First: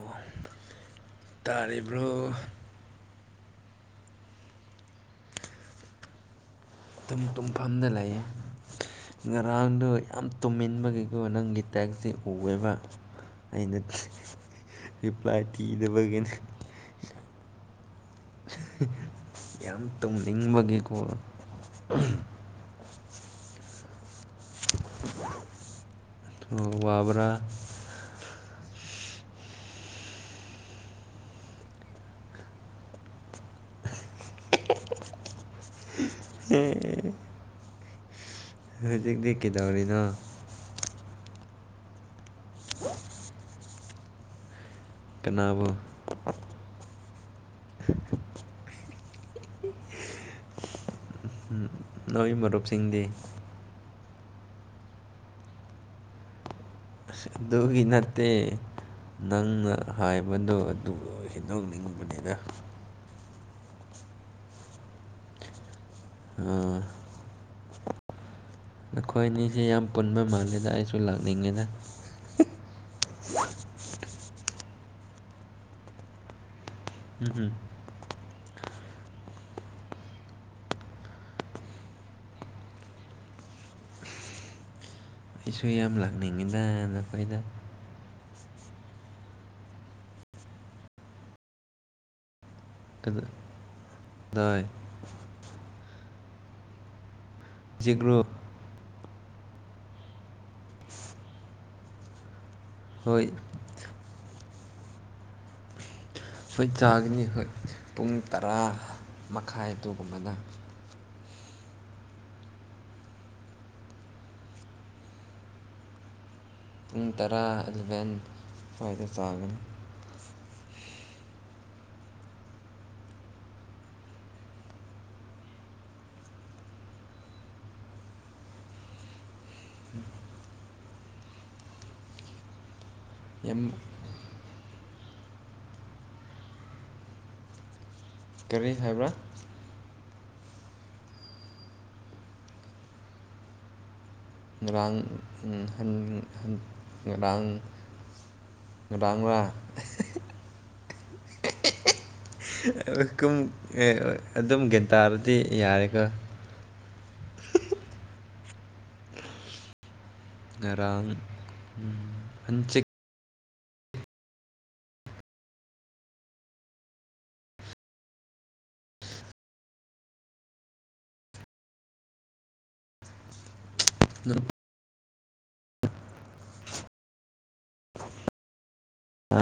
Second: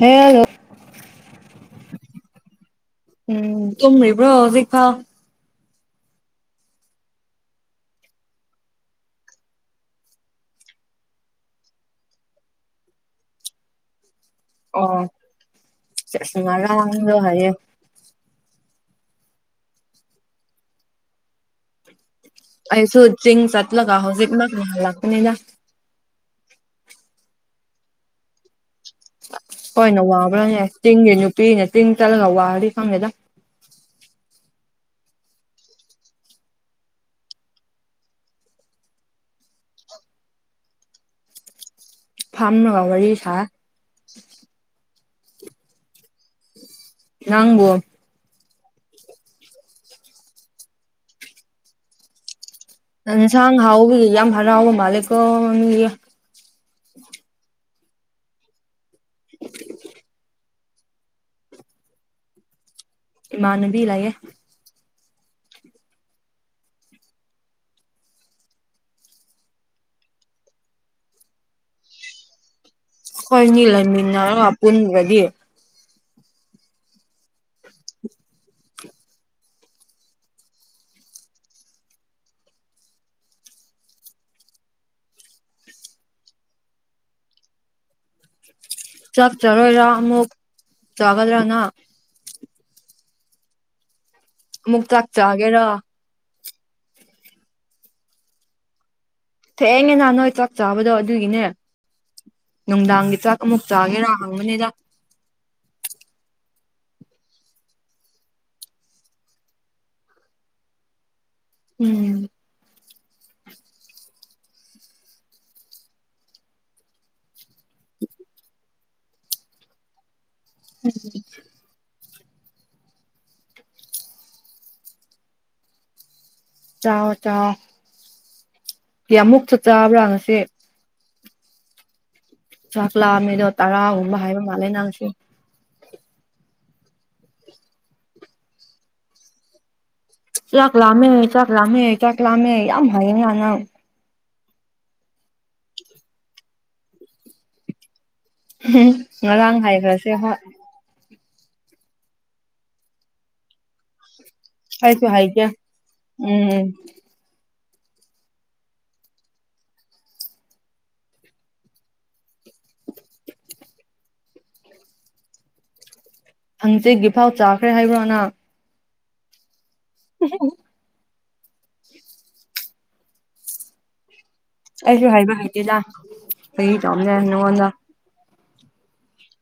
hello ꯇꯥꯔꯤꯕ꯭ꯔꯣ ꯎꯝ ꯇꯨꯝꯔꯤꯕ꯭ꯔꯣ ꯍꯧꯖꯤꯛꯐꯥꯎ ꯇꯨꯡ ꯇꯨꯡꯐꯝꯗ ꯂꯩ ꯉꯔꯥꯡꯗꯣ ꯌꯥꯝ ꯇꯨꯝꯃꯤꯟꯕꯒꯤꯀꯣ ꯅꯪꯒꯤ ꯇꯦꯛꯁꯦ ꯎꯋꯦꯕ ꯑꯩꯅ ꯑꯣ ꯔꯤꯄ꯭ꯂꯥꯏ ꯄꯤꯗꯕꯒꯤꯅꯤ [unintelligible] ꯍꯥꯏꯌꯦ ꯌꯥꯝ ꯇꯨꯝꯅꯤꯡꯕꯒꯤꯀꯣ ꯑꯩꯁꯨ ꯆꯤꯡ ꯆꯠꯂꯒ ꯍꯧꯖꯤꯛ ꯃꯛ ꯍꯟꯂꯛꯄꯅꯤꯗ ꯑꯣ ꯋꯥꯕ꯭ꯔ ꯍꯣꯏꯅ ꯋꯥꯕ꯭ꯔꯥꯅꯦ ꯇꯤꯡꯒꯤ ꯅꯨꯄꯤꯅ ꯇꯤꯡ ꯇꯜꯂꯒ ꯋꯥꯔꯗꯤ ꯈꯪꯗꯦꯗ ꯑꯦ ꯑꯦ ꯍꯧꯖꯤꯛꯇꯤ ꯀꯩꯗꯧꯔꯤꯅꯣ ꯐꯥꯝꯂꯒ ꯋꯥꯔꯤ ꯁꯥꯏ ꯀꯅꯥꯕꯨ ꯅꯪꯕꯨ ꯅꯣꯏ ꯃꯔꯨꯞꯁꯦ ꯌꯦꯟꯁꯥꯡ ꯍꯥꯎꯕꯒꯤ ꯌꯥꯝ ꯍꯔꯥꯎꯕ ꯃꯥꯂꯦꯀꯣ ꯃꯤꯗꯤ ꯑꯁ ꯑꯗꯨꯒꯤ ꯅꯠꯇꯦ ꯅꯪꯅ ꯍꯥꯏꯕꯗꯣ ꯑꯗꯨꯕꯨ ꯍꯦꯟꯗꯣꯛꯅꯤꯡꯕꯅꯤꯅ ꯏꯃꯥꯅꯕꯤ ꯂꯩꯌꯦ ꯑꯝ ꯅꯈꯣꯏ ꯑꯅꯤꯁꯦ ꯌꯥꯝ ꯄꯨꯟꯕ ꯃꯥꯜꯂꯦꯗ ꯑꯩꯁꯨ ꯂꯥꯛꯅꯤꯡꯉꯦꯗ ꯍꯣꯏꯅꯤ ꯂꯩꯅꯤꯟꯅꯔꯒ ꯄꯨꯨꯟꯗ꯭ꯔꯗꯤ ꯎꯝ ꯎꯝ ꯑꯩꯁꯨ ꯌꯥꯝ ꯂꯥꯛꯅꯤꯡꯉꯤꯗ ꯅꯈꯣꯏꯗ ꯆꯥꯛ ꯆꯔꯣꯏꯔ ꯑꯃꯨꯛ ꯆꯥꯒ꯭ꯔꯗ ꯅꯪ ꯑꯗꯨ [unintelligible] ꯆꯥꯛꯆꯥꯒꯦꯔ ꯍꯧꯖꯤꯛ ꯂꯣ ꯊꯦꯡꯅꯦ ꯅ ꯅꯣꯏ ꯆꯥꯛ ꯆꯥꯕꯗꯣ ꯑꯗꯨꯒꯤꯅꯦ ꯅꯨꯡꯗꯥꯡꯒꯤ ꯍꯣꯏ ꯆꯥꯛ ꯑꯃꯨꯛ ꯆꯥꯒꯦꯔꯥꯥ ꯍꯪꯕꯅꯤꯗ ꯍꯣꯏ ꯆꯥꯒꯅꯤ ꯍꯣꯏ ꯄꯨꯡ ꯇꯔꯥ ꯃꯈꯥꯏ ꯑꯗꯨꯒꯨꯝꯕꯗ ꯎꯝ ꯄꯨꯡ ꯇꯔꯥ ꯑꯦꯂꯚꯦꯟ ꯁ꯭ꯋꯥꯏꯗ ꯆꯥꯒꯅꯤ ꯎ ꯆꯥꯎꯣ ꯆꯣ ꯃꯨꯛ ꯆꯠ ꯆꯥꯕ꯭ꯔꯥ ꯉꯁꯦ ꯆꯥꯛꯂꯥ ꯃꯤꯗꯣ ꯌꯥꯝ ꯇꯔꯥ ꯍꯨꯝꯕ ꯍꯥꯏꯕ ꯃꯥꯜꯂ ꯅꯪꯁꯨ ꯀꯔꯤ ꯍꯥꯏꯕ꯭ꯔꯥ ꯆꯥꯛ ꯂꯥꯝꯃꯦ ꯆꯥꯛ ꯂꯥꯝꯃꯦ ꯆꯥꯛ ꯂꯥꯝꯃꯦ ꯌꯥꯝ ꯍꯥꯏꯌꯦ ꯌꯥꯅꯪ ꯉꯔꯥꯡ ꯉꯔꯥꯡ ꯎꯝ ꯉꯔꯥꯡ ꯍꯥꯏꯈ꯭ꯔꯁꯦ ꯍꯣꯏ [unintelligible] ꯀꯨꯝ ꯑꯗꯨꯝ ꯒ꯭ꯌꯥꯟ ꯑꯩꯁꯨ ꯇꯥꯔꯗꯤ ꯍꯥꯏꯒꯦ ꯌꯥꯔꯦꯀꯣ ꯎꯝ ꯉꯔꯥꯡ ꯎꯝ ꯍꯪꯆꯤꯛ ꯍꯪꯆꯦꯒꯤꯐꯥꯎ ꯆꯥꯈ꯭ꯔꯦ ꯍꯥꯏꯕ꯭ꯔꯣ ꯅꯪ [unintelligible] [unintelligible] ꯑꯩꯁꯨ ꯍꯥꯏꯕ ꯍꯇꯦꯗ ꯀ ꯇꯣꯝꯅꯦ ꯅꯉꯣꯟꯗ ꯑ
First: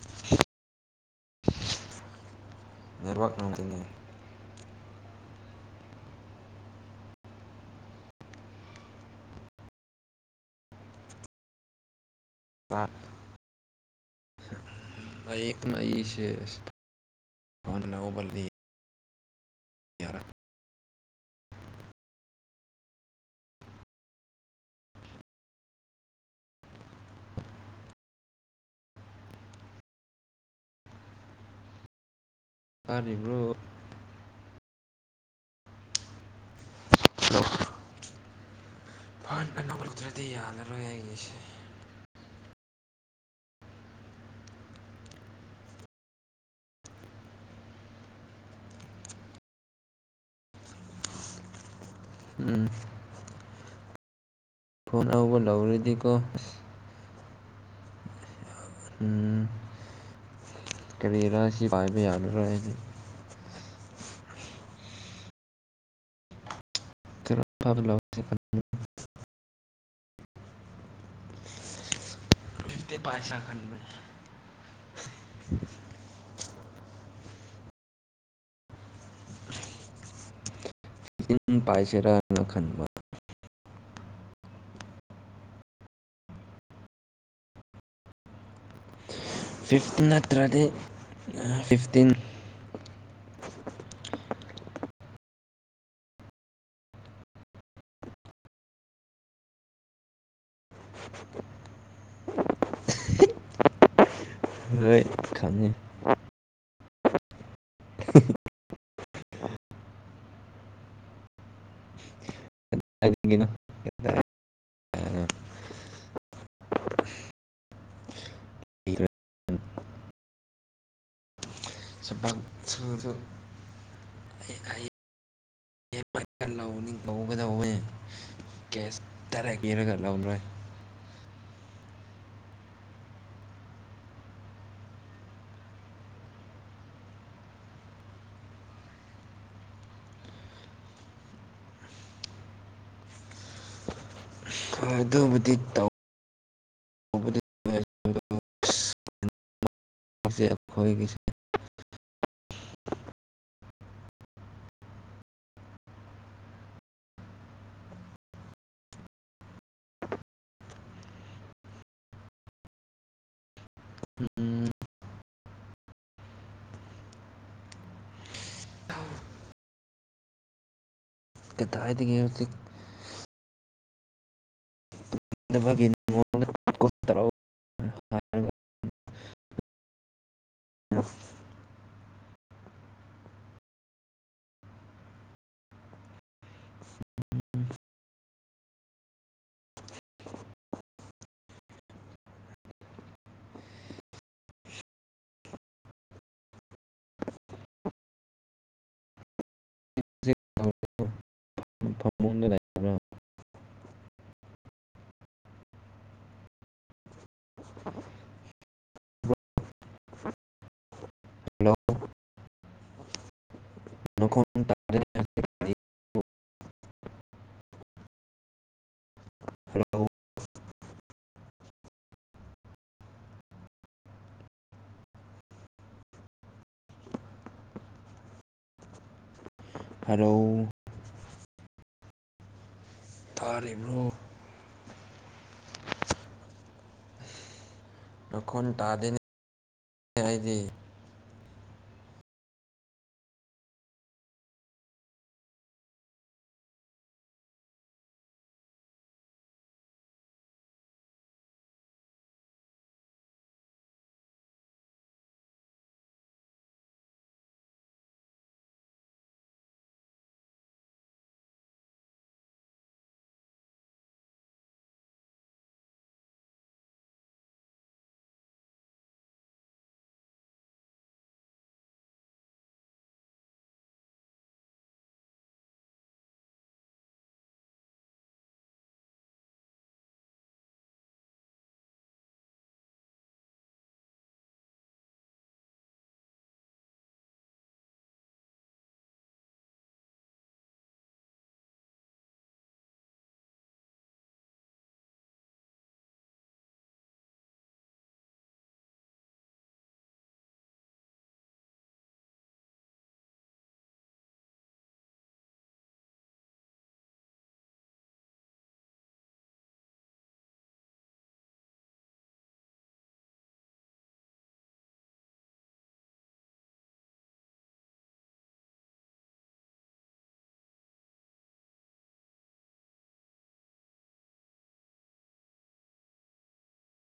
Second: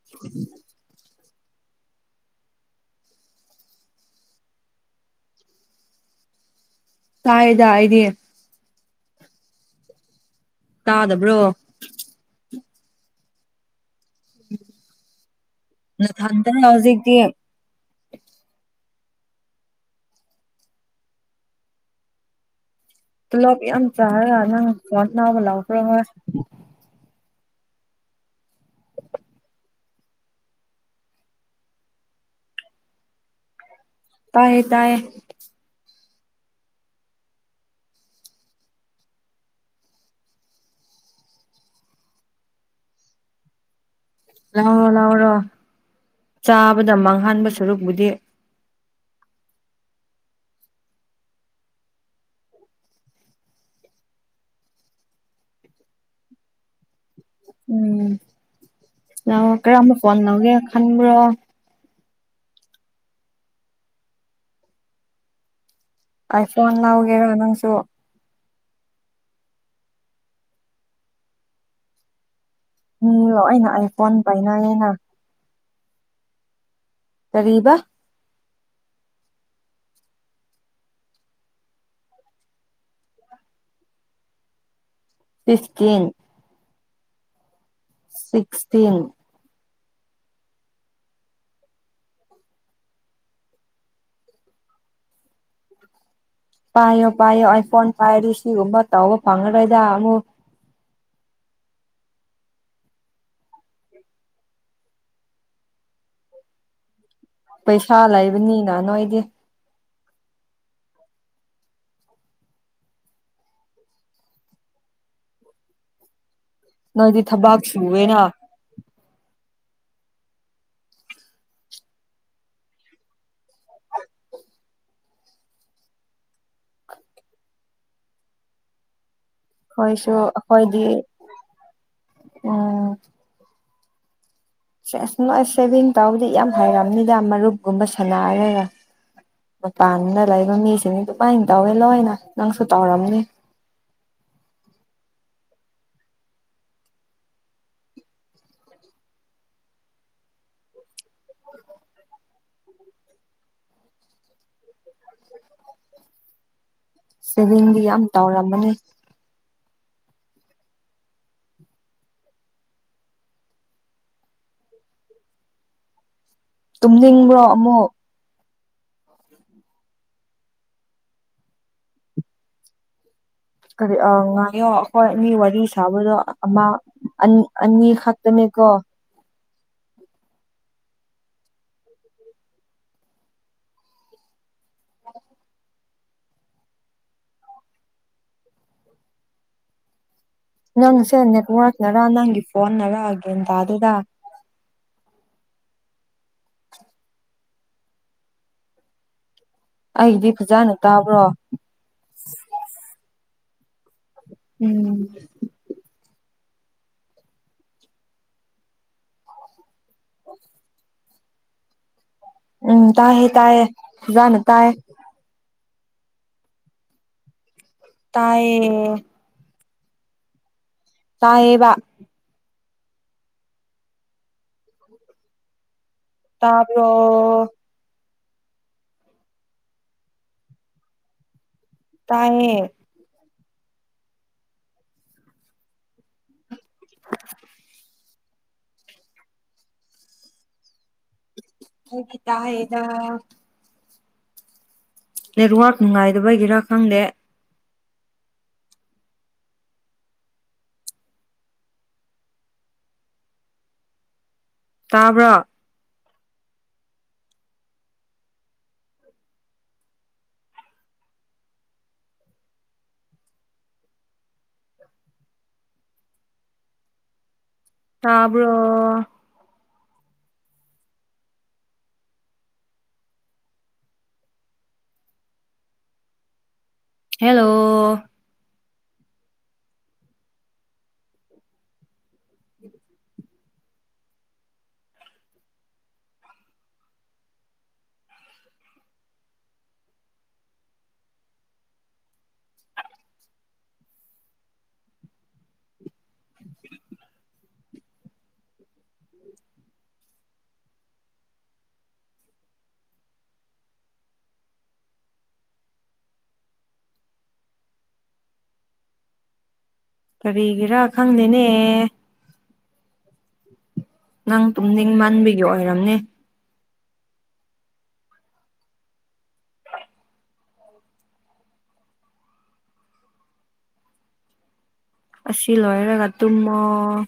[inaudible] ꯅꯦꯠꯋꯥꯛ ꯉꯝꯖꯅꯤꯡꯉꯩ ꯀꯥꯏꯗ ꯏꯗꯤ ꯇꯥꯗꯕ꯭ꯔꯣ ꯑ ꯅ ꯏꯁ ꯅꯊꯟꯇꯔ ꯍꯧꯖꯤꯛꯇꯤ ꯐꯅ ꯎꯕꯜꯗꯤ ꯌꯥꯔꯥ ꯄꯨꯂꯞ ꯌꯥꯝ ꯆꯥꯔꯒ ꯅꯪ ꯄꯠ ꯅꯥꯎꯕ ꯂꯥꯎꯈ꯭ꯔ ꯍꯣꯏ ꯀꯅꯤꯕꯨ꯭ꯔꯣ ꯇꯥꯏꯌꯦ ꯇꯥꯏꯌꯦ ꯐꯍꯟꯕ ꯅꯝꯔꯛꯇ꯭ꯔꯗꯤ ꯌꯥꯔꯔꯣꯏ ꯑꯩꯉꯁꯦ ꯂꯥꯎꯔꯣ ꯂꯥꯎꯔꯣ ꯆꯥꯕꯗ ꯃꯥꯡꯍꯟꯕ ꯁꯔꯨꯛꯕꯨꯨꯗꯤ ꯎꯝ ꯐꯣꯟ ꯑꯕ ꯂꯧꯧꯔꯤꯗꯤꯀꯣ ꯎꯝ ꯌꯥ ꯎꯝ ꯀꯔ ꯑꯃꯝꯕ ꯐꯣꯟ ꯂꯒꯦ ꯈꯅꯤꯡꯕ꯭ꯔꯣ ꯀ ꯄꯥꯏꯃꯤ ꯌꯥꯅꯔꯅꯤ ꯑꯥꯏ ꯐꯣꯟ ꯂꯥꯎꯒꯦꯔꯥ ꯀꯔꯝ ꯅꯪꯁꯨ [inaudible] ꯐꯤꯐꯇꯤ ꯎꯝ ꯄꯥꯏꯁꯥ ꯂ ꯑꯩꯅ ꯈꯟꯕꯅꯦ ꯑꯥꯏ ꯐꯣꯟ ꯄꯥꯏꯅ ꯑꯩꯅ ꯇꯔꯤꯕ ꯄꯥꯏꯁꯦꯔꯥꯅ ꯈꯟꯕ ꯐꯤꯐꯇꯤꯟ ꯁꯤꯛꯁꯇꯤꯟ ꯐꯤꯐꯇꯤꯟ ꯅꯠꯇ꯭ꯔꯗꯤ ꯑ ꯐꯤꯐꯇꯤꯟ ꯄꯥꯏꯌꯣ ꯄꯥꯏꯌꯣ ꯑꯥꯏꯐꯣꯟ ꯄꯥꯏꯔꯗꯤ ꯁꯤꯒꯨꯝꯕ ꯇꯧꯕ ꯐꯪꯉꯔꯣꯏꯗꯥ ꯑꯃꯨꯛ ꯍꯣꯏ ꯈꯅꯤ ꯄꯩꯁꯥ ꯂꯩꯕꯅꯤꯅ ꯅꯣꯏꯗꯤ ꯍꯥꯏꯅꯤꯡꯒꯤꯅꯣ ꯑꯦꯗ ꯅꯣꯏꯗꯤ ꯊꯕꯥꯛ ꯁꯨꯑꯦꯅ ꯂꯩꯔ ꯁ ꯁꯁꯨ [unintelligible] ꯇꯧꯒꯗꯧꯋꯦ ꯀꯦꯁ ꯗꯥꯏꯔꯦꯛ ꯄꯤꯔꯒ ꯍꯣꯏꯁꯨ ꯂꯧꯔꯣꯏ ꯑꯈꯣꯏꯗꯤ ꯎꯝ ꯁ ꯑꯁ ꯅꯣꯏ ꯁꯦꯚꯤꯡ ꯇꯧꯕꯗꯤ ꯌꯥꯝ ꯍꯩꯔꯝꯅꯤꯗ ꯃꯔꯨꯞꯀꯨꯝꯕ ꯁꯥꯟꯅꯔꯒ ꯃꯄꯥꯟꯗ ꯂꯩꯕ ꯃꯤꯁꯤꯡꯅꯤ ꯑꯗꯨꯃꯥꯏꯅ ꯇꯧꯋꯦ ꯂꯣꯏꯅ ꯅꯪꯁꯨ ꯇꯧꯔꯝꯅꯤ ꯍꯣꯏ ꯑꯗꯨꯕꯨꯗꯤ ꯇꯧ ꯃꯁꯤ ꯑꯩꯈꯣꯏꯒꯤꯁꯦ ꯁꯦꯚꯤꯡꯗꯤ ꯌꯥꯝ ꯇꯧꯔꯝꯝꯕꯅꯤ [unintelligible] ꯇꯨꯝꯅꯤꯡꯕ꯭ꯔꯣ ꯑꯃꯨꯛ [inaudible] ꯀꯗꯥꯏꯗꯒꯤ ꯍꯧꯖꯤꯛ ꯀꯔꯤ ꯑ ꯉꯥꯏꯌꯣ ꯑꯩꯈꯣꯏ ꯃꯤ ꯋꯥꯔꯤ ꯗꯕꯒꯤ ꯁꯥꯕꯗꯣ ꯅꯉꯣꯟꯗ ꯑꯃ ꯀꯣꯜ ꯇꯧꯔꯛꯑꯣ ꯑꯅꯤ ꯑꯅꯤ ꯍꯥꯏꯔꯒ ꯈꯛꯇꯅꯦꯀꯣ [inaudible] ꯅꯪꯁꯦ ꯅꯦꯠꯋ꯭ꯔꯛꯅꯔ ꯅꯪꯒꯤ ꯐꯣꯟꯅꯔ ꯒ꯭ꯌꯥꯟ ꯇꯥꯗꯦꯗ ꯑꯩꯒꯤꯗꯤ ꯐꯖꯅ ꯇꯥꯕ꯭ꯔꯣ ꯐꯝꯃꯨꯡꯗ [inaudible] ꯎꯝ [unintelligible] ꯍꯜꯂꯣ ꯎꯝ ꯇꯥꯏꯍꯦ ꯇꯥꯏꯌꯦ ꯐꯥꯖꯅ ꯅꯈꯣꯟ ꯇꯥꯏ ꯇꯥꯗꯦꯅꯦ ꯇꯥꯏꯌꯦ ꯍꯂꯥꯎ ꯇꯥꯌꯦꯕ ꯇꯕ꯭ꯔꯣ ꯍꯂꯣ ꯇꯥꯏꯌꯦ ꯊꯥꯂꯤꯕ꯭ꯔꯣ [unintelligible] ꯃꯈꯣꯟ ꯇꯥꯗꯦꯅꯤ ꯍꯥꯏꯗꯤ ꯍꯒꯤ ꯇꯥꯌꯦꯗ ꯅꯦꯠꯋꯥꯔꯛ ꯅꯨꯡꯉꯥꯏꯗꯕꯒꯤꯔꯥ ꯈꯪꯗꯦ ꯇꯥꯕ꯭ꯔꯣ ꯇꯕ꯭ꯔꯣ ꯍꯦꯜꯂꯣ ꯀꯔꯤꯒꯤꯔꯥ ꯈꯪꯗꯦꯅꯦ ꯅꯪ ꯇꯨꯝꯅꯤꯡ ꯃꯥꯟꯕꯤꯒꯤ ꯑꯣꯏꯔꯝꯅꯦ ꯑꯁꯤ ꯂꯣꯏꯔꯒ ꯇꯨꯝꯃꫭ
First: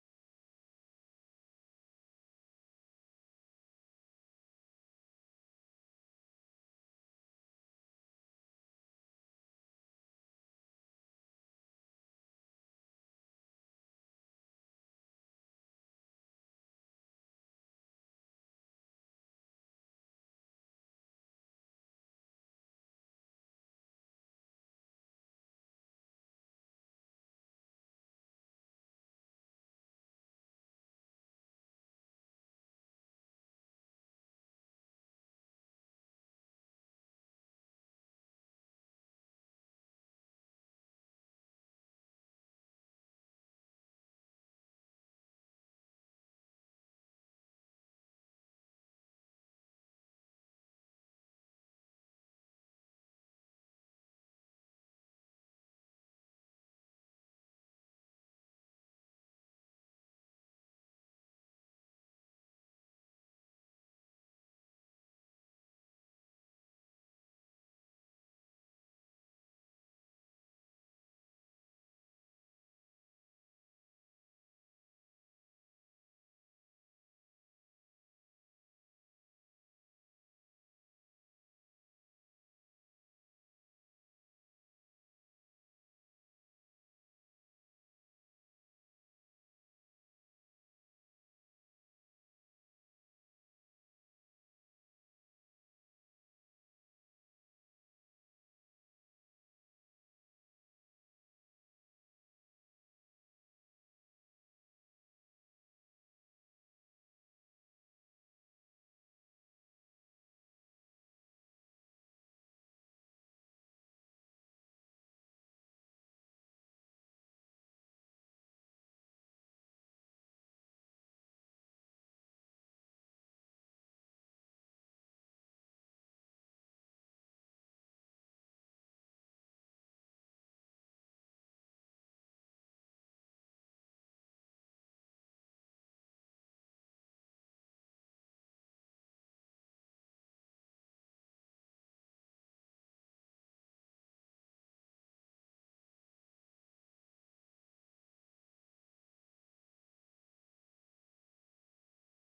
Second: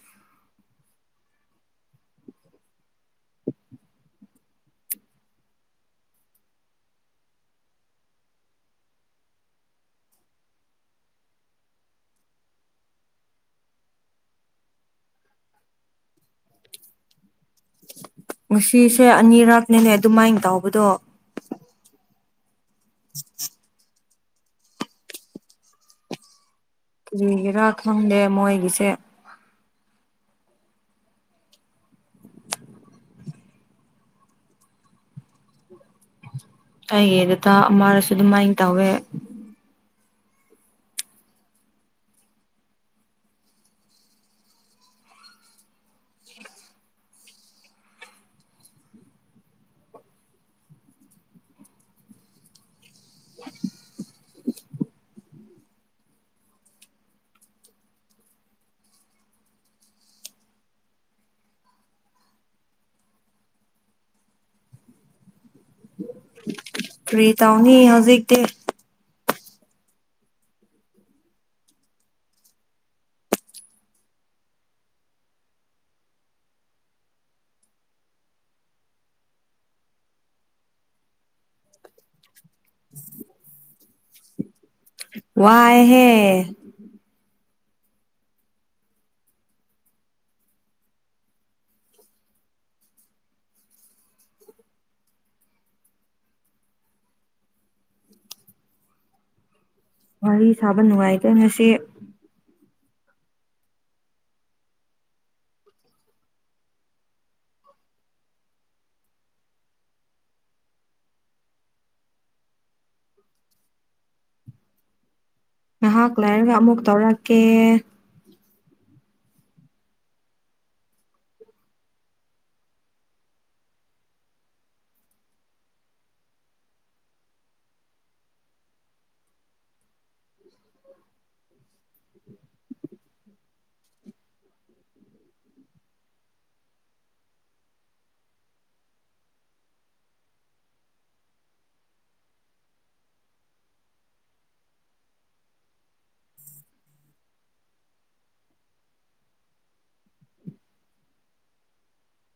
ꯉꯁꯤꯁꯦ ꯑꯅꯤꯔꯛꯅꯤꯅꯦ ꯑꯗꯨꯃꯥꯏꯅ ꯇꯧꯕꯗꯣ [unintelligible] ꯀꯨꯔꯤꯒꯦꯔꯥ ꯈꯪꯗꯦ ꯃꯣꯏꯒꯤꯁꯦ ꯑꯩꯒꯤ ꯗꯗꯥ ꯑꯃꯔꯁꯨ ꯑꯗꯨꯃꯥꯏꯅ ꯇꯧꯋꯦ ꯀꯔꯤ ꯇꯧꯅꯤ ꯍꯧꯖꯤꯛꯗꯤ ꯋꯥꯏꯍꯦ ꯋꯥꯔꯤ ꯁꯥꯕ ꯅꯨꯡꯉꯥꯏꯇ ꯉꯁꯤ ꯉꯍꯥꯛ ꯂꯩꯥꯏꯔꯒ ꯑꯃꯨꯛ ꯇꯧꯔꯛꯀꯦ